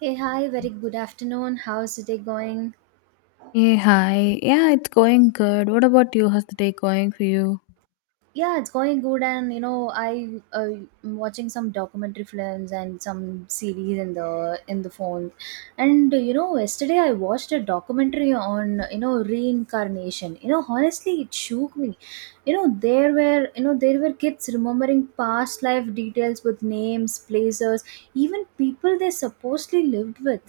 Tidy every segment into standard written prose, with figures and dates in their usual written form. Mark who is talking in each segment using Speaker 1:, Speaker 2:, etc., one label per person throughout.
Speaker 1: Hey, hi, very good afternoon. How's the day going?
Speaker 2: Hey, hi. Yeah, it's going good. What about you? How's the day going for you?
Speaker 1: Yeah, it's going good, and you know, I am watching some documentary films and some series in the phone, and you know, yesterday I watched a documentary on you know reincarnation. You know, honestly, it shook me. You know, there were you know there were kids remembering past life details with names, places, even people they supposedly lived with.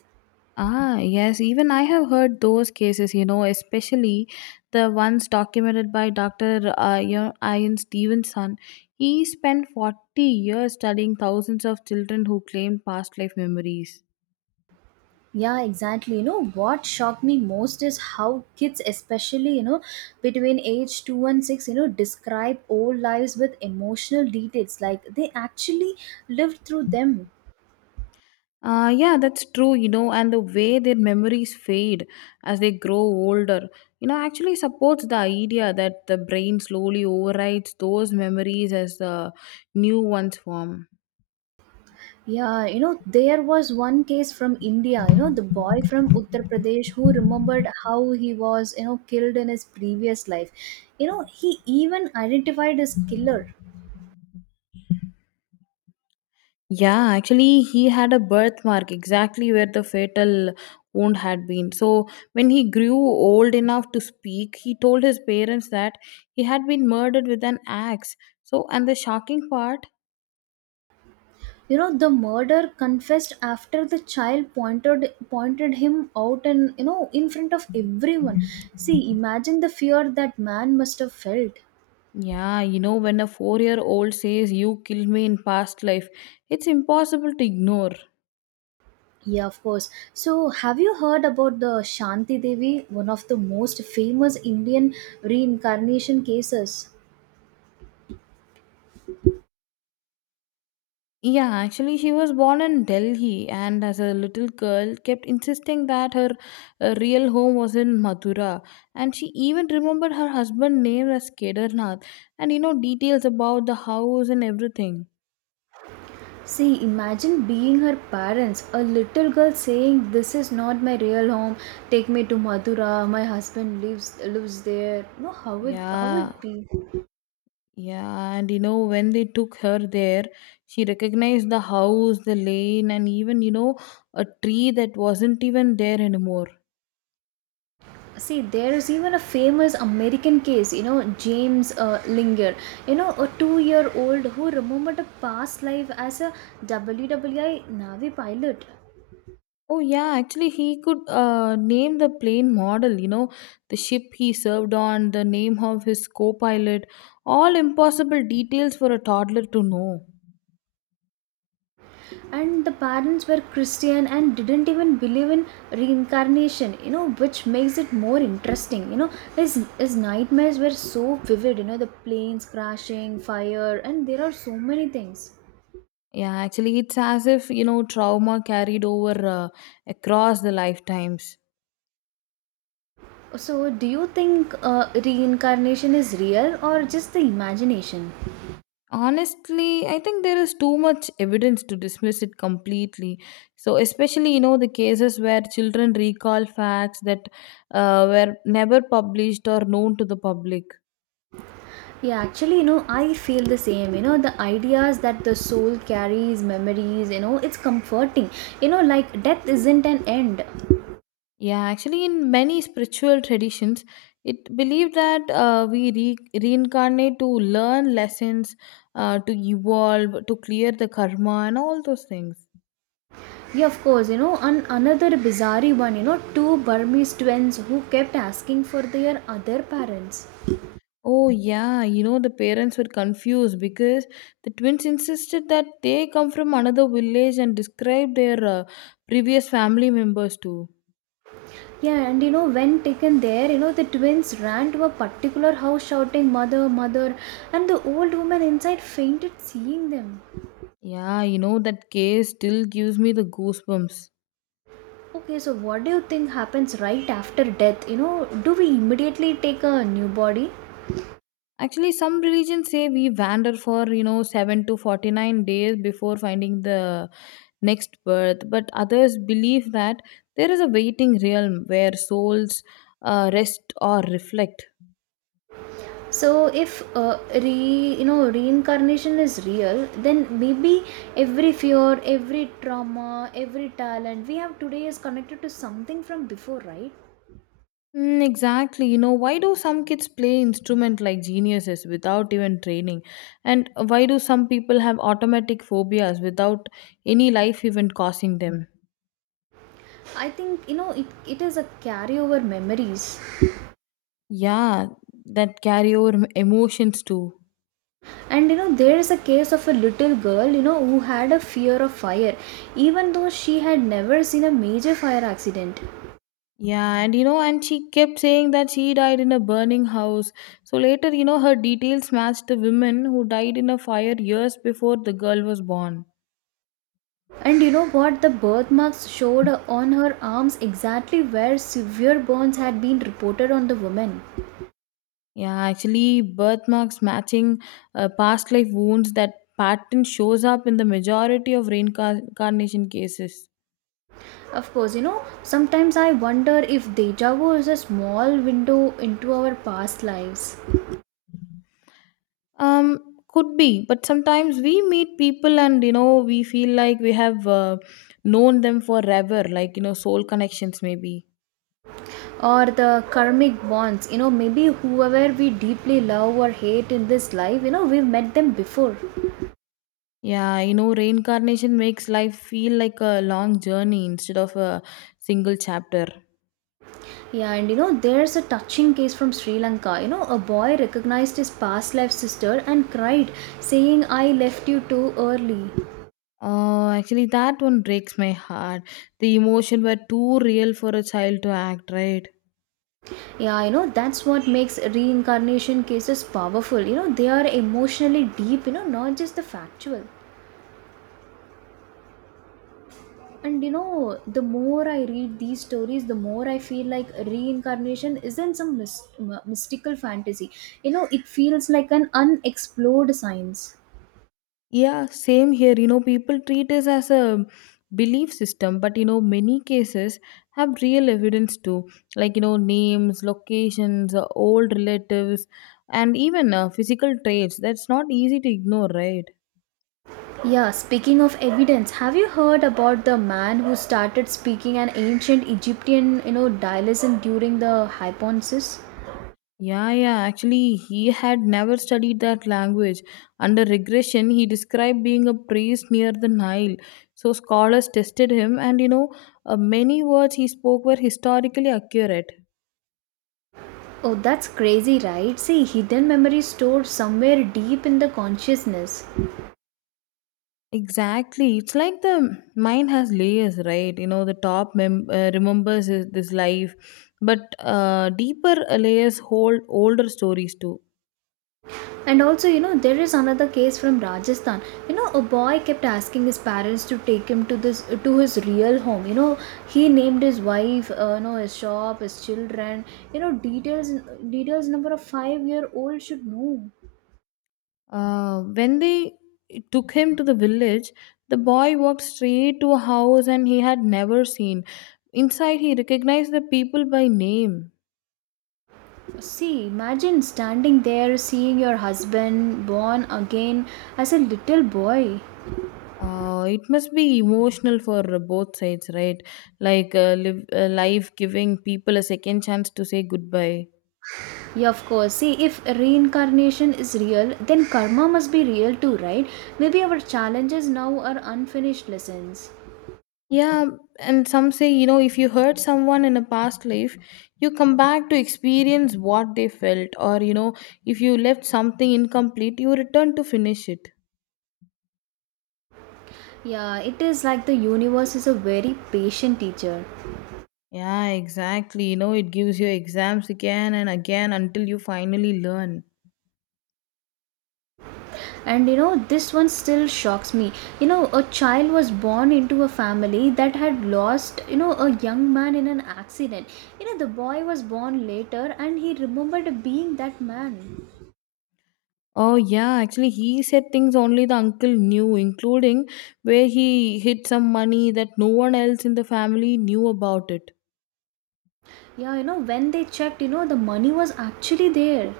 Speaker 2: Ah, yes. Even I have heard those cases, especially the ones documented by Dr. Ian Stevenson. He spent 40 years studying thousands of children who claimed past life memories.
Speaker 1: Yeah, exactly. You know, what shocked me most is how kids, especially, you know, between age 2 and 6, you know, describe old lives with emotional details, like they actually lived through them.
Speaker 2: Yeah, that's true, and the way their memories fade as they grow older, actually supports the idea that the brain slowly overrides those memories as the new ones form.
Speaker 1: Yeah, you know, there was one case from India, you know, the boy from Uttar Pradesh who remembered how he was, you know, killed in his previous life. You know, he even identified his killer.
Speaker 2: Yeah, actually, he had a birthmark exactly where the fatal wound had been. So, when he grew old enough to speak, he told his parents that he had been murdered with an axe. So, and the shocking part.
Speaker 1: You know, the murderer confessed after the child pointed him out and you know in front of everyone. See, imagine the fear that man must have felt.
Speaker 2: Yeah, when a 4-year old says, "You killed me in past life," it's impossible to ignore.
Speaker 1: Yeah, of course. So, have you heard about the Shanti Devi, one of the most famous Indian reincarnation cases?
Speaker 2: Yeah, actually, she was born in Delhi and as a little girl kept insisting that her real home was in Mathura. And she even remembered her husband's name as Kedarnath and, details about the house and everything.
Speaker 1: See, imagine being her parents, a little girl saying, "This is not my real home. Take me to Madura. My husband lives there." No, how would
Speaker 2: Yeah,
Speaker 1: it be?
Speaker 2: yeah, and when they took her there, she recognized the house, the lane, and even, a tree that wasn't even there anymore.
Speaker 1: See, there is even a famous American case, you know, James Linger, you know, a 2-year old who remembered a past life as a W. W. I. Navy pilot.
Speaker 2: Oh, yeah, actually, he could name the plane model, the ship he served on, the name of his co pilot, all impossible details for a toddler to know.
Speaker 1: And the parents were Christian and didn't even believe in reincarnation, you know, which makes it more interesting. You know, his nightmares were so vivid, you know, the planes crashing, fire, and there are so many things.
Speaker 2: Yeah, actually, it's as if, trauma carried over across the lifetimes.
Speaker 1: So, do you think reincarnation is real or just the imagination?
Speaker 2: Honestly, I think there is too much evidence to dismiss it completely. So, especially, the cases where children recall facts that were never published or known to the public.
Speaker 1: Yeah, actually, you know, I feel the same. You know, the ideas that the soul carries, memories, you know, it's comforting. You know, like death isn't an end.
Speaker 2: Yeah, actually, in many spiritual traditions, it believed that we reincarnate to learn lessons, to evolve, to clear the karma, and all those things.
Speaker 1: Yeah, of course, you know, and another bizarre one, you know, two Burmese twins who kept asking for their other parents.
Speaker 2: Oh, yeah, the parents were confused because the twins insisted that they come from another village and described their previous family members too.
Speaker 1: Yeah, and you know, when taken there, you know, the twins ran to a particular house shouting, "Mother, Mother," and the old woman inside fainted seeing them.
Speaker 2: Yeah, that case still gives me the goosebumps.
Speaker 1: Okay, so what do you think happens right after death? You know, do we immediately take a new body?
Speaker 2: Actually, some religions say we wander for, 7 to 49 days before finding the next birth, but others believe that there is a waiting realm where souls rest or reflect.
Speaker 1: So if re you know reincarnation is real, then maybe every fear, every trauma, every talent we have today is connected to something from before, right?
Speaker 2: Mm, exactly. Why do some kids play instrument like geniuses without even training? And why do some people have automatic phobias without any life event causing them?
Speaker 1: I think you know it is a carryover memories.
Speaker 2: Yeah, that carry over emotions too.
Speaker 1: And you know there is a case of a little girl, you know, who had a fear of fire even though she had never seen a major fire accident.
Speaker 2: Yeah, and she kept saying that she died in a burning house. So later, her details matched the women who died in a fire years before the girl was born.
Speaker 1: And you know what? The birthmarks showed on her arms exactly where severe burns had been reported on the woman.
Speaker 2: Yeah, actually, birthmarks matching past life wounds, that pattern shows up in the majority of reincarnation cases.
Speaker 1: Of course, you know, sometimes I wonder if deja vu is a small window into our past lives
Speaker 2: Um, could be, but sometimes we meet people and we feel like we have known them forever, like soul connections maybe.
Speaker 1: or the karmic bonds. You know, maybe whoever we deeply love or hate in this life, you know, we've met them before.
Speaker 2: Yeah, reincarnation makes life feel like a long journey instead of a single chapter.
Speaker 1: Yeah, and you know, there's a touching case from Sri Lanka. You know, a boy recognized his past life sister and cried, saying, "I left you too early."
Speaker 2: Oh, actually, that one breaks my heart. The emotion were too real for a child to act, right?
Speaker 1: Yeah, you know, that's what makes reincarnation cases powerful. You know, they are emotionally deep, you know, not just the factual. And you know, the more I read these stories, the more I feel like reincarnation isn't some mystical fantasy. You know, it feels like an unexplored science.
Speaker 2: Yeah, same here. People treat it as a belief system, but many cases have real evidence too, like names, locations, old relatives, and even physical traits. That's not easy to ignore, right?
Speaker 1: Yeah, speaking of evidence, have you heard about the man who started speaking an ancient Egyptian, you know, dialect during the hypnosis?
Speaker 2: Yeah, yeah. Actually, he had never studied that language. Under regression, he described being a priest near the Nile. So scholars tested him, and many words he spoke were historically accurate.
Speaker 1: Oh, that's crazy, right? See, hidden memory stored somewhere deep in the consciousness.
Speaker 2: Exactly. It's like the mind has layers, right? The top remembers this life, but deeper layers hold older stories too.
Speaker 1: And also, you know, there is another case from Rajasthan. You know, a boy kept asking his parents to take him to this to his real home. You know, he named his wife, you know, his shop, his children. You know, details number a 5-year old should know.
Speaker 2: When they took him to the village, the boy walked straight to a house and he had never seen. Inside, he recognized the people by name.
Speaker 1: See, imagine standing there, seeing your husband born again as a little boy.
Speaker 2: It must be emotional for both sides, right? Like life giving people a second chance to say goodbye.
Speaker 1: Yeah, of course. See, if reincarnation is real, then karma must be real too, right? Maybe our challenges now are unfinished lessons.
Speaker 2: Yeah, and some say, if you hurt someone in a past life, you come back to experience what they felt, or, if you left something incomplete, you return to finish it.
Speaker 1: Yeah, it is like the universe is a very patient teacher.
Speaker 2: Yeah, exactly. It gives you exams again and again until you finally learn.
Speaker 1: And you know, this one still shocks me. You know, a child was born into a family that had lost, you know, a young man in an accident. You know, the boy was born later and he remembered being that man.
Speaker 2: Oh, yeah, actually, he said things only the uncle knew, including where he hid some money that no one else in the family knew about it.
Speaker 1: Yeah, you know, when they checked, you know, the money was actually there.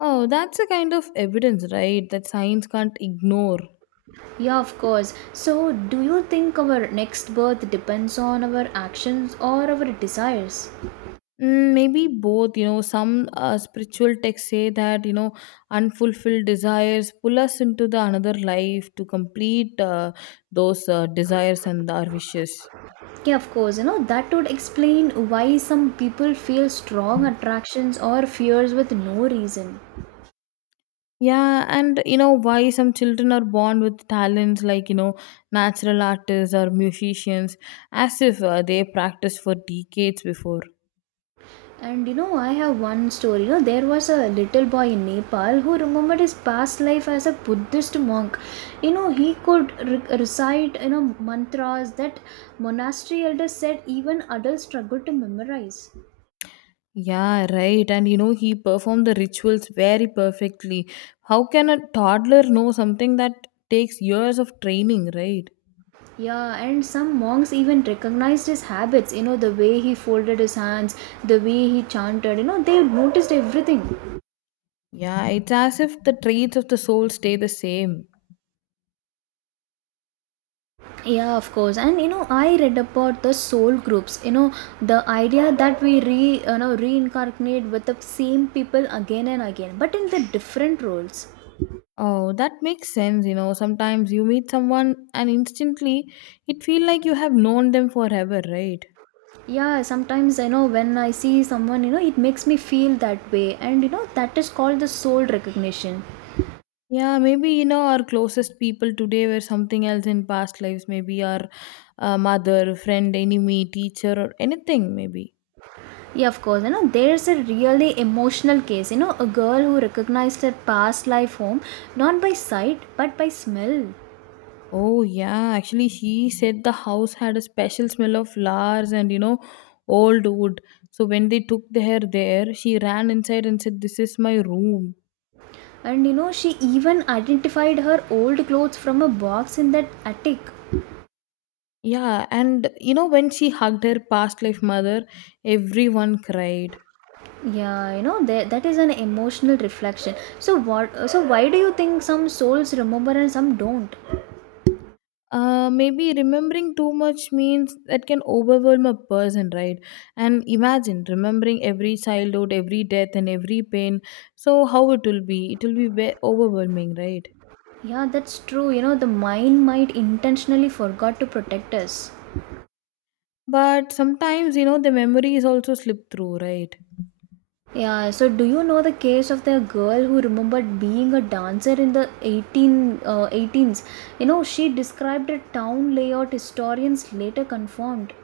Speaker 2: Oh, that's a kind of evidence, right, that science can't ignore.
Speaker 1: Yeah, of course. So, do you think our next birth depends on our actions or our desires?
Speaker 2: Mm, maybe both, some spiritual texts say that, unfulfilled desires pull us into the another life to complete those desires and our wishes.
Speaker 1: Yeah, of course. You know, that would explain why some people feel strong attractions or fears with no reason.
Speaker 2: Yeah, and why some children are born with talents like, natural artists or musicians as if they practiced for decades before.
Speaker 1: And you know, I have one story. You know, there was a little boy in Nepal who remembered his past life as a Buddhist monk. You know, he could recite, you know, mantras that monastery elders said even adults struggled to memorize.
Speaker 2: Yeah, right. And he performed the rituals very perfectly. How can a toddler know something that takes years of training, right?
Speaker 1: Yeah, and some monks even recognized his habits, you know, the way he folded his hands, the way he chanted, you know, they noticed everything.
Speaker 2: Yeah, it's as if the traits of the soul stay the same.
Speaker 1: Yeah, of course. And you know, I read about the soul groups, you know, the idea that we you know, reincarnate with the same people again and again, but in the different roles.
Speaker 2: Oh, that makes sense. Sometimes you meet someone and instantly it feel like you have known them forever, right?
Speaker 1: Yeah, sometimes I know when I see someone, you know, it makes me feel that way, and you know, that is called the soul recognition.
Speaker 2: Yeah, maybe our closest people today were something else in past lives. Maybe our mother, friend, enemy, teacher, or anything. Maybe.
Speaker 1: Yeah, of course. You know, there's a really emotional case. You know, a girl who recognized her past life home not by sight but by smell.
Speaker 2: Oh yeah, actually, she said the house had a special smell of flowers and old wood. So when they took her there, she ran inside and said, "This is my room."
Speaker 1: And you know, she even identified her old clothes from a box in that attic.
Speaker 2: Yeah, and when she hugged her past life mother, everyone cried.
Speaker 1: Yeah, you know, that is an emotional reflection. So what so why do you think some souls remember and some don't?
Speaker 2: Maybe remembering too much means that can overwhelm a person, right? And imagine remembering every childhood, every death, and every pain. So, how it will be? It will be overwhelming, right?
Speaker 1: Yeah, that's true. You know, the mind might intentionally forgot to protect us.
Speaker 2: But sometimes, the memories also slip through, right?
Speaker 1: Yeah, so do you know the case of the girl who remembered being a dancer in the 18s? You know, she described a town layout historians later confirmed.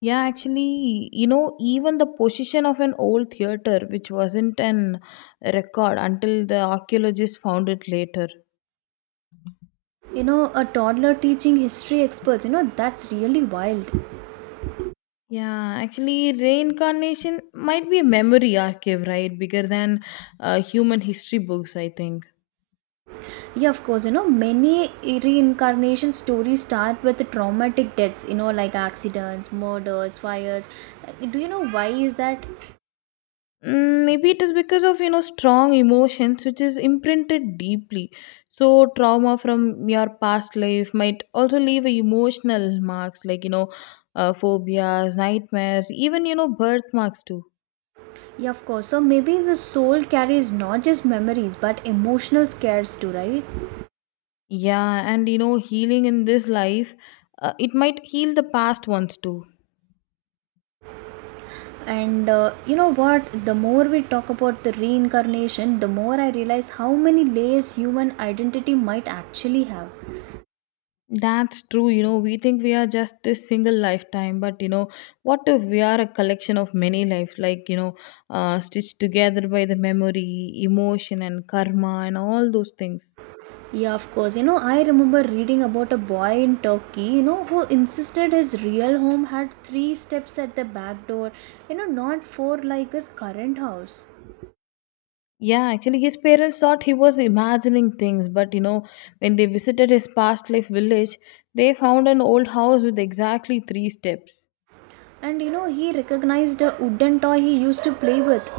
Speaker 2: Yeah, actually, even the position of an old theater, which wasn't an record until the archaeologists found it later.
Speaker 1: You know, a toddler teaching history experts, you know, that's really wild.
Speaker 2: Yeah, actually, reincarnation might be a memory archive, right? Bigger than human history books, I think.
Speaker 1: Yeah, of course, you know, many reincarnation stories start with traumatic deaths, you know, like accidents, murders, fires. Do you know why is that?
Speaker 2: Mm, maybe it is because of strong emotions which is imprinted deeply. So trauma from your past life might also leave a emotional marks, like phobias, nightmares, even birthmarks too.
Speaker 1: Yeah, of course. So maybe the soul carries not just memories but emotional scares too, right?
Speaker 2: Yeah, and healing in this life, it might heal the past ones too.
Speaker 1: And you know what? The more we talk about the reincarnation, the more I realize how many layers human identity might actually have.
Speaker 2: That's true. We think we are just this single lifetime, but what if we are a collection of many life, like stitched together by the memory, emotion, and karma, and all those things.
Speaker 1: Yeah, of course. You know, I remember reading about a boy in Turkey, you know, who insisted his real home had three steps at the back door, you know, not four like his current house.
Speaker 2: Yeah, actually, his parents thought he was imagining things, but when they visited his past life village, they found an old house with exactly three steps.
Speaker 1: And you know, he recognized a wooden toy he used to play with.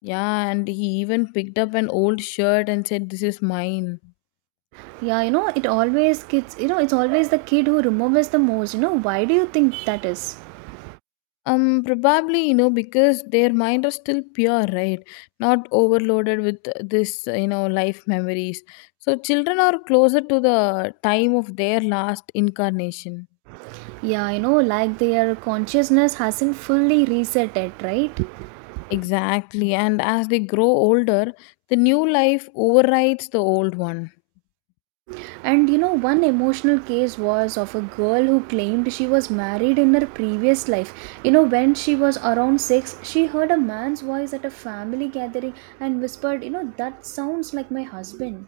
Speaker 2: Yeah, and he even picked up an old shirt and said, "This is mine."
Speaker 1: Yeah, you know, it always kids, you know, it's always the kid who remembers the most. You know, why do you think that is?
Speaker 2: Probably, because their mind are still pure, right? Not overloaded with this, life memories. So children are closer to the time of their last incarnation.
Speaker 1: Yeah, you know, like their consciousness hasn't fully reset yet, right?
Speaker 2: Exactly. And as they grow older, the new life overrides the old one.
Speaker 1: And you know, one emotional case was of a girl who claimed she was married in her previous life. You know, when she was around six, she heard a man's voice at a family gathering and whispered, "You know, that sounds like my husband."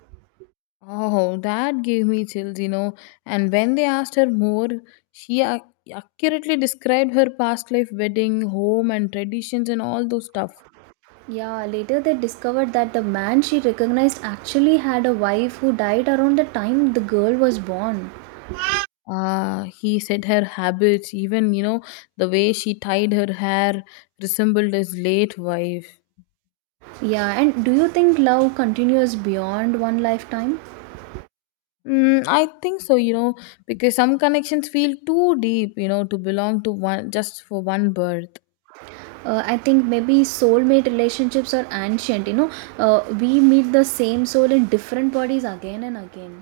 Speaker 2: Oh, that gave me chills. And when they asked her more, she accurately described her past life, wedding, home, and traditions, and all those stuff.
Speaker 1: Yeah, later they discovered that the man she recognized actually had a wife who died around the time the girl was born.
Speaker 2: Ah, he said her habits, even the way she tied her hair resembled his late wife.
Speaker 1: Yeah, and do you think love continues beyond one lifetime?
Speaker 2: Mm, I think so, because some connections feel too deep, to belong to one just for one birth.
Speaker 1: I think maybe soulmate relationships are ancient, you know, we meet the same soul in different bodies again and again.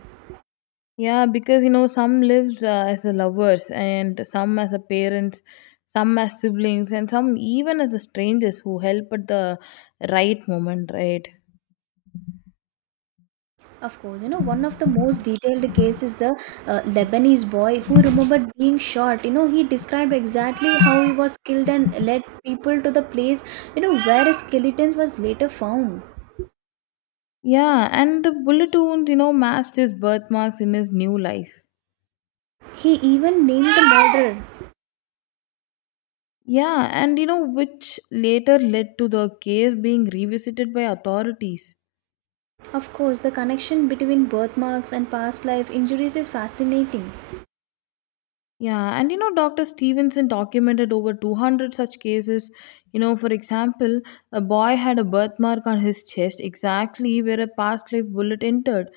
Speaker 2: Yeah, because some lives as a lovers, and some as a parents, some as siblings, and some even as a strangers who help at the right moment, right?
Speaker 1: Of course, you know, one of the most detailed case is the Lebanese boy who remembered being shot, you know, he described exactly how he was killed and led people to the place, you know, where his skeletons was later found.
Speaker 2: Yeah, and the bullet wound, matched his birthmarks in his new life.
Speaker 1: He even named the murderer.
Speaker 2: Yeah, and which later led to the case being revisited by authorities.
Speaker 1: Of course, the connection between birthmarks and past life injuries is fascinating.
Speaker 2: Yeah, and Dr. Stevenson documented over 200 such cases. For example, a boy had a birthmark on his chest exactly where a past life bullet entered.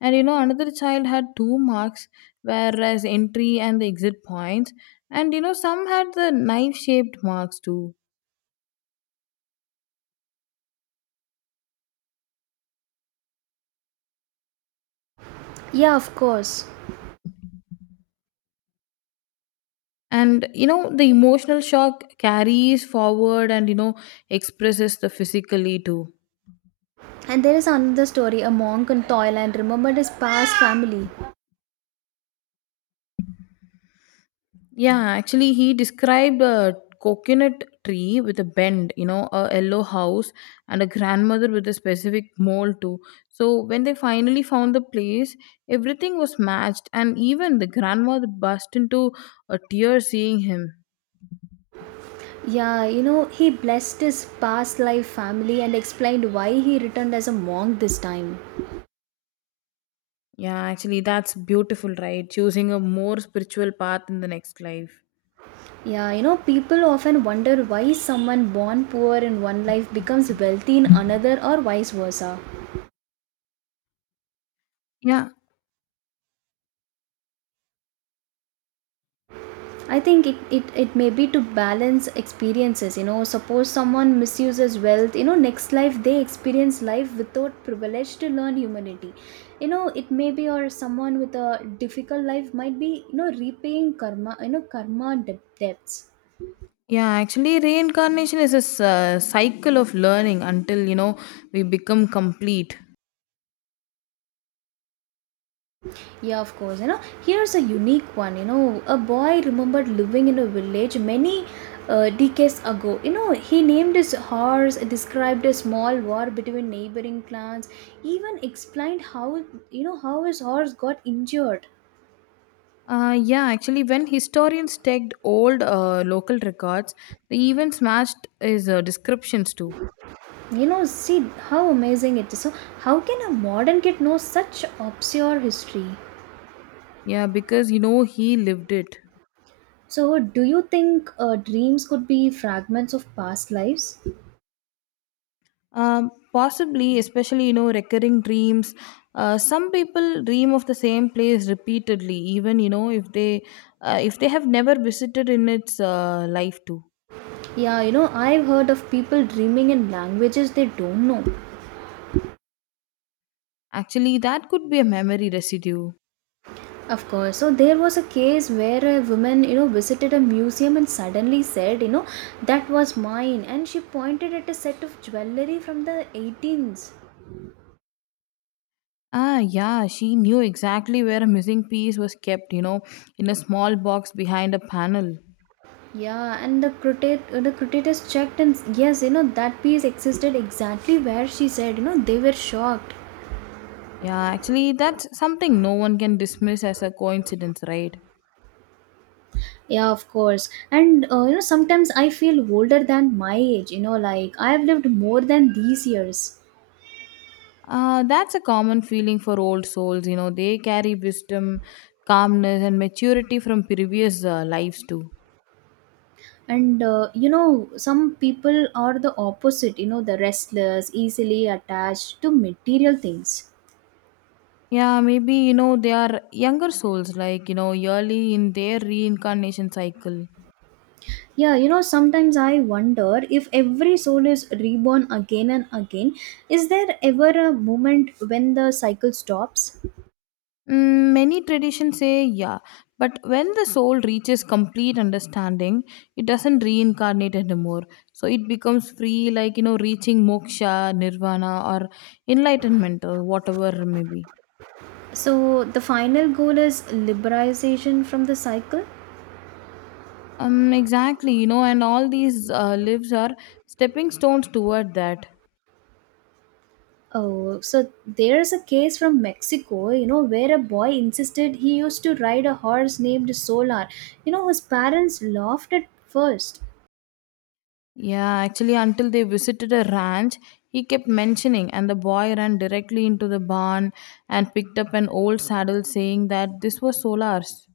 Speaker 2: And another child had two marks, whereas entry and the exit points. And some had the knife shaped marks too.
Speaker 1: Yeah, of course.
Speaker 2: And the emotional shock carries forward and expresses the physically too.
Speaker 1: And there is another story, a monk in Thailand remembered his past family.
Speaker 2: Yeah, actually he described a coconut tree with a bend, a yellow house and a grandmother with a specific mold too. So when they finally found the place, everything was matched and even the grandmother burst into a tear seeing him.
Speaker 1: Yeah, you know, he blessed his past life family and explained why he returned as a monk this time.
Speaker 2: Yeah, actually, that's beautiful, right? Choosing a more spiritual path in the next life.
Speaker 1: Yeah, you know, people often wonder why someone born poor in one life becomes wealthy in another or vice versa.
Speaker 2: Yeah.
Speaker 1: I think it may be to balance experiences. You know, suppose someone misuses wealth, you know, next life they experience life without privilege to learn humanity. You know, it may be, or someone with a difficult life might be, you know, repaying karma, you know, karma debts.
Speaker 2: Yeah, actually, reincarnation is a cycle of learning until we become complete.
Speaker 1: Yeah, of course. You know, here's a unique one. You know, a boy remembered living in a village many decades ago. He named his horse, described a small war between neighboring clans, even explained how you know how his horse got injured.
Speaker 2: Yeah, actually, when historians checked old local records, they even smashed his descriptions too.
Speaker 1: See how amazing it is. So, how can a modern kid know such obscure history?
Speaker 2: Yeah, because you know he lived it.
Speaker 1: So, do you think dreams could be fragments of past lives?
Speaker 2: Um, possibly, especially you know recurring dreams. Some people dream of the same place repeatedly, even you know if they if they have never visited in its life too.
Speaker 1: Yeah, I've heard of people dreaming in languages they don't know.
Speaker 2: Actually, that could be a memory residue.
Speaker 1: Of course. So there was a case where a woman, visited a museum and suddenly said, that was mine. And she pointed at a set of jewelry from the 18s.
Speaker 2: Yeah, she knew exactly where a missing piece was kept, you know, in a small box behind a panel.
Speaker 1: Yeah, and the critics checked, and yes, that piece existed exactly where she said, they were shocked.
Speaker 2: Yeah, actually, that's something no one can dismiss as a coincidence, right?
Speaker 1: Yeah, of course. And sometimes I feel older than my age, like I've lived more than these years.
Speaker 2: That's a common feeling for old souls, you know, they carry wisdom, calmness, and maturity from previous lives, too.
Speaker 1: And some people are the opposite, the restless, easily attached to material things.
Speaker 2: Yeah, maybe, you know, they are younger souls, like, you know, yearly in their reincarnation cycle.
Speaker 1: Yeah, sometimes I wonder if every soul is reborn again and again. Is there ever a moment when the cycle stops?
Speaker 2: Mm, many traditions say yeah, but when the soul reaches complete understanding, it doesn't reincarnate anymore. So it becomes free, like you know, reaching moksha, nirvana, or enlightenment, or whatever may be.
Speaker 1: So, the final goal is liberalization from the cycle.
Speaker 2: Exactly, you know, and all these lives are stepping stones toward that.
Speaker 1: Oh, so there's a case from Mexico, where a boy insisted he used to ride a horse named Solar. His parents laughed at first.
Speaker 2: Yeah, actually, until they visited a ranch, he kept mentioning, and the boy ran directly into the barn and picked up an old saddle, saying that this was Solar's.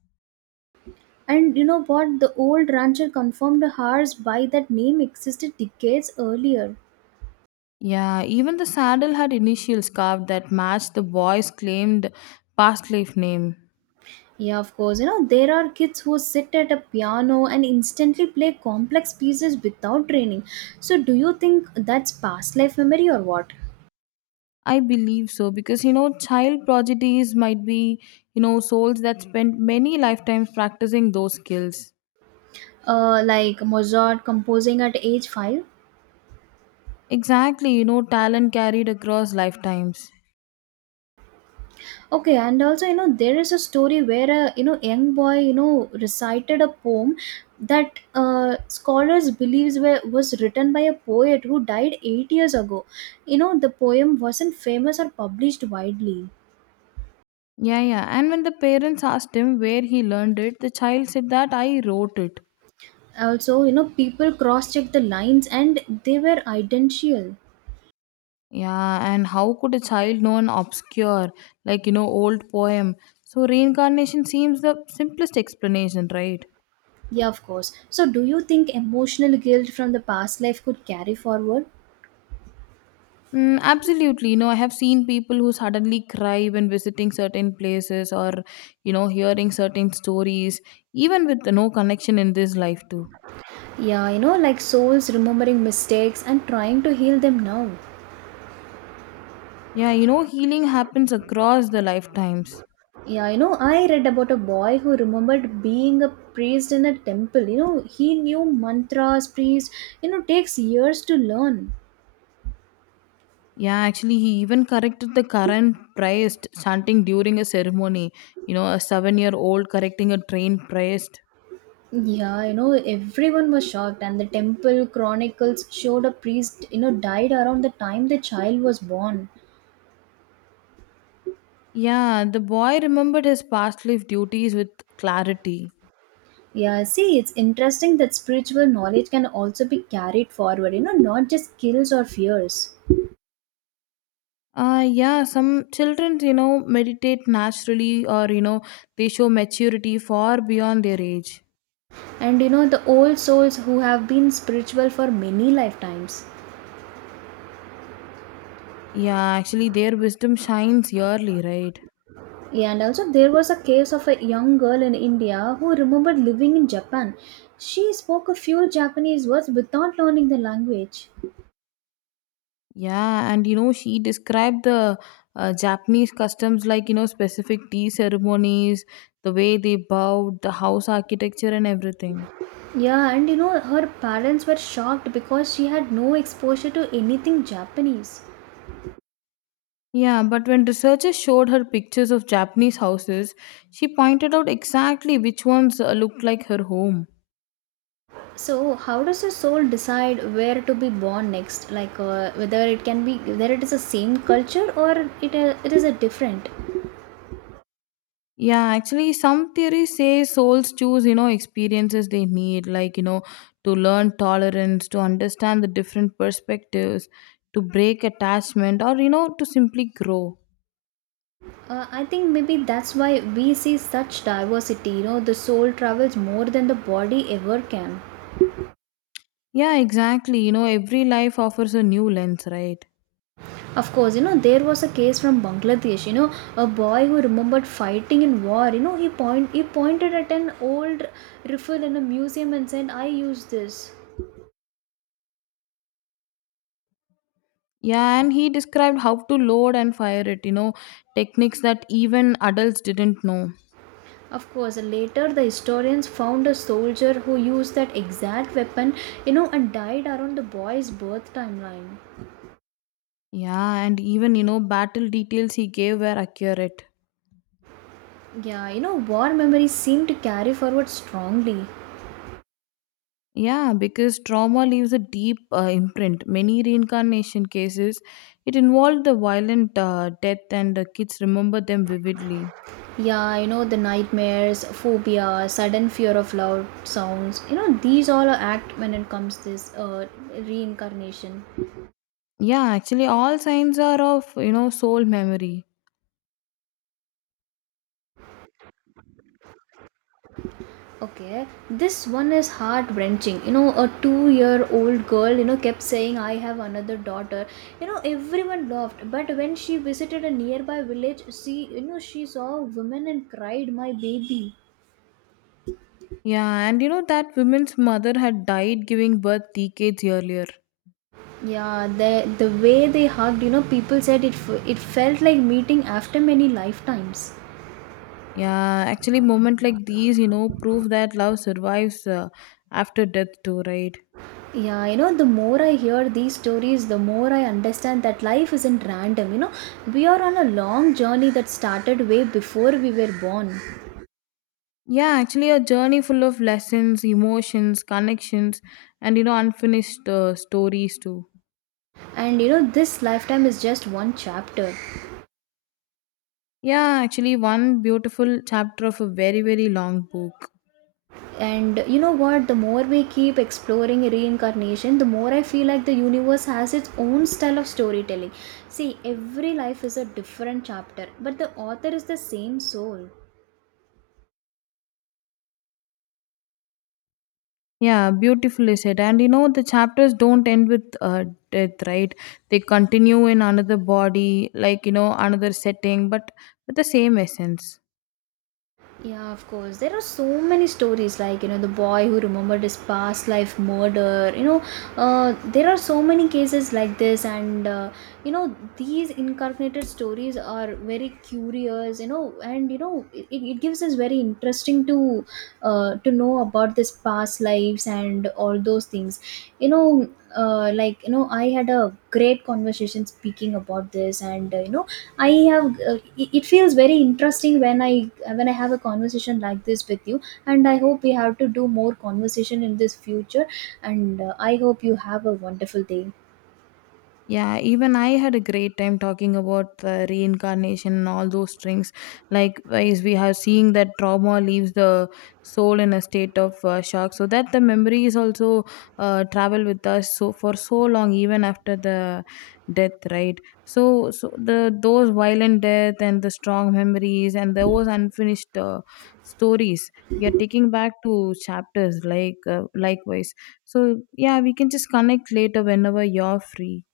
Speaker 1: And you know what? The old rancher confirmed ours by that name existed decades earlier.
Speaker 2: Yeah, even the saddle had initials carved that matched the boy's claimed past life name.
Speaker 1: Yeah, of course. There are kids who sit at a piano and instantly play complex pieces without training. So, do you think that's past life memory or what?
Speaker 2: I believe so because you know, child prodigies might be, you know, souls that spent many lifetimes practicing those skills.
Speaker 1: Like Mozart composing at age 5?
Speaker 2: Exactly, you know, talent carried across lifetimes.
Speaker 1: Okay, and also, there is a story where a young boy, recited a poem that scholars believes was written by a poet who died 8 years ago. The poem wasn't famous or published widely.
Speaker 2: Yeah, yeah. And when the parents asked him where he learned it, the child said that I wrote it.
Speaker 1: Also, people cross-checked the lines and they were identical.
Speaker 2: Yeah, and how could a child know an obscure, like, you know, old poem? So, reincarnation seems the simplest explanation, right?
Speaker 1: Yeah, of course. So, do you think emotional guilt from the past life could carry forward?
Speaker 2: Mm, absolutely. You know, I have seen people who suddenly cry when visiting certain places or, you know, hearing certain stories, even with no connection in this life, too.
Speaker 1: Yeah, like souls remembering mistakes and trying to heal them now.
Speaker 2: Yeah, you know, healing happens across the lifetimes.
Speaker 1: Yeah, I read about a boy who remembered being a priest in a temple. He knew mantras; priest, takes years to learn.
Speaker 2: Yeah, actually, he even corrected the current priest chanting during a ceremony. You know, a 7 year old correcting a trained priest.
Speaker 1: Yeah, everyone was shocked, and the temple chronicles showed a priest, died around the time the child was born.
Speaker 2: Yeah, the boy remembered his past life duties with clarity.
Speaker 1: Yeah, see, it's interesting that spiritual knowledge can also be carried forward, not just skills or fears.
Speaker 2: Yeah, some children, you know, meditate naturally or, you know, they show maturity far beyond their age.
Speaker 1: And the old souls who have been spiritual for many lifetimes.
Speaker 2: Yeah, actually, their wisdom shines yearly, right?
Speaker 1: Yeah, and also there was a case of a young girl in India who remembered living in Japan. She spoke a few Japanese words without learning the language.
Speaker 2: Yeah, and, you know, she described the Japanese customs like, you know, specific tea ceremonies, the way they bowed, the house architecture, and everything.
Speaker 1: Yeah, and her parents were shocked because she had no exposure to anything Japanese.
Speaker 2: Yeah, but when researchers showed her pictures of Japanese houses, she pointed out exactly which ones looked like her home.
Speaker 1: So, how does a soul decide where to be born next? Like, whether it is the same culture, or it is a different.
Speaker 2: Yeah, actually, some theories say souls choose, you know, experiences they need, like, you know, to learn tolerance, to understand the different perspectives, to break attachment, or, you know, to simply grow.
Speaker 1: I think maybe that's why we see such diversity. The soul travels more than the body ever can.
Speaker 2: Yeah, exactly. You know, every life offers a new lens, right?
Speaker 1: Of course, there was a case from Bangladesh, a boy who remembered fighting in war, he pointed at an old rifle in a museum and said, I used this.
Speaker 2: Yeah, and he described how to load and fire it, you know, techniques that even adults didn't know.
Speaker 1: Of course, later the historians found a soldier who used that exact weapon, and died around the boy's birth timeline.
Speaker 2: Yeah, and even you know, battle details he gave were accurate.
Speaker 1: Yeah, war memories seem to carry forward strongly.
Speaker 2: Yeah, because trauma leaves a deep imprint. Many reincarnation cases, it involved the violent death, and the kids remember them vividly.
Speaker 1: Yeah, the nightmares, phobia, sudden fear of loud sounds, these all are act when it comes this reincarnation.
Speaker 2: Yeah, actually, all signs are of you know soul memory.
Speaker 1: Okay, this one is heart wrenching. A 2-year old girl, kept saying, I have another daughter. Everyone laughed, but when she visited a nearby village, she saw a woman and cried, My baby.
Speaker 2: Yeah, and you know that woman's mother had died giving birth decades earlier.
Speaker 1: Yeah, the way they hugged, people said it felt like meeting after many lifetimes.
Speaker 2: Yeah, actually, moment like these, you know, prove that love survives after death too, right?
Speaker 1: Yeah, the more I hear these stories, the more I understand that life isn't random. We are on a long journey that started way before we were born.
Speaker 2: Yeah, actually, a journey full of lessons, emotions, connections, and you know, unfinished stories too.
Speaker 1: And this lifetime is just one chapter.
Speaker 2: Yeah, actually, one beautiful chapter of a very, very long book.
Speaker 1: And you know what? The more we keep exploring reincarnation, the more I feel like the universe has its own style of storytelling. See, every life is a different chapter, but the author is the same soul.
Speaker 2: Yeah, beautifully said. And you know, the chapters don't end with death, right? They continue in another body, like you know, another setting, but with the same essence.
Speaker 1: Yeah, of course. There are so many stories like, the boy who remembered his past life murder. There are so many cases like this, and, these incarnated stories are very curious, and, it gives us very interesting to know about this past lives and all those things. You know, I had a great conversation speaking about this, and, you know, I have it feels very interesting when I have a conversation like this with you, and I hope we have to do more conversation in this future, and I hope you have a wonderful day.
Speaker 2: Yeah, even I had a great time talking about the reincarnation and all those things. Likewise, we have seeing that trauma leaves the soul in a state of shock, so that the memories also travel with us so for so long, even after the death, right? So, the those violent death and the strong memories and those unfinished stories. We are taking back to chapters like likewise. So yeah, we can just connect later whenever you're free.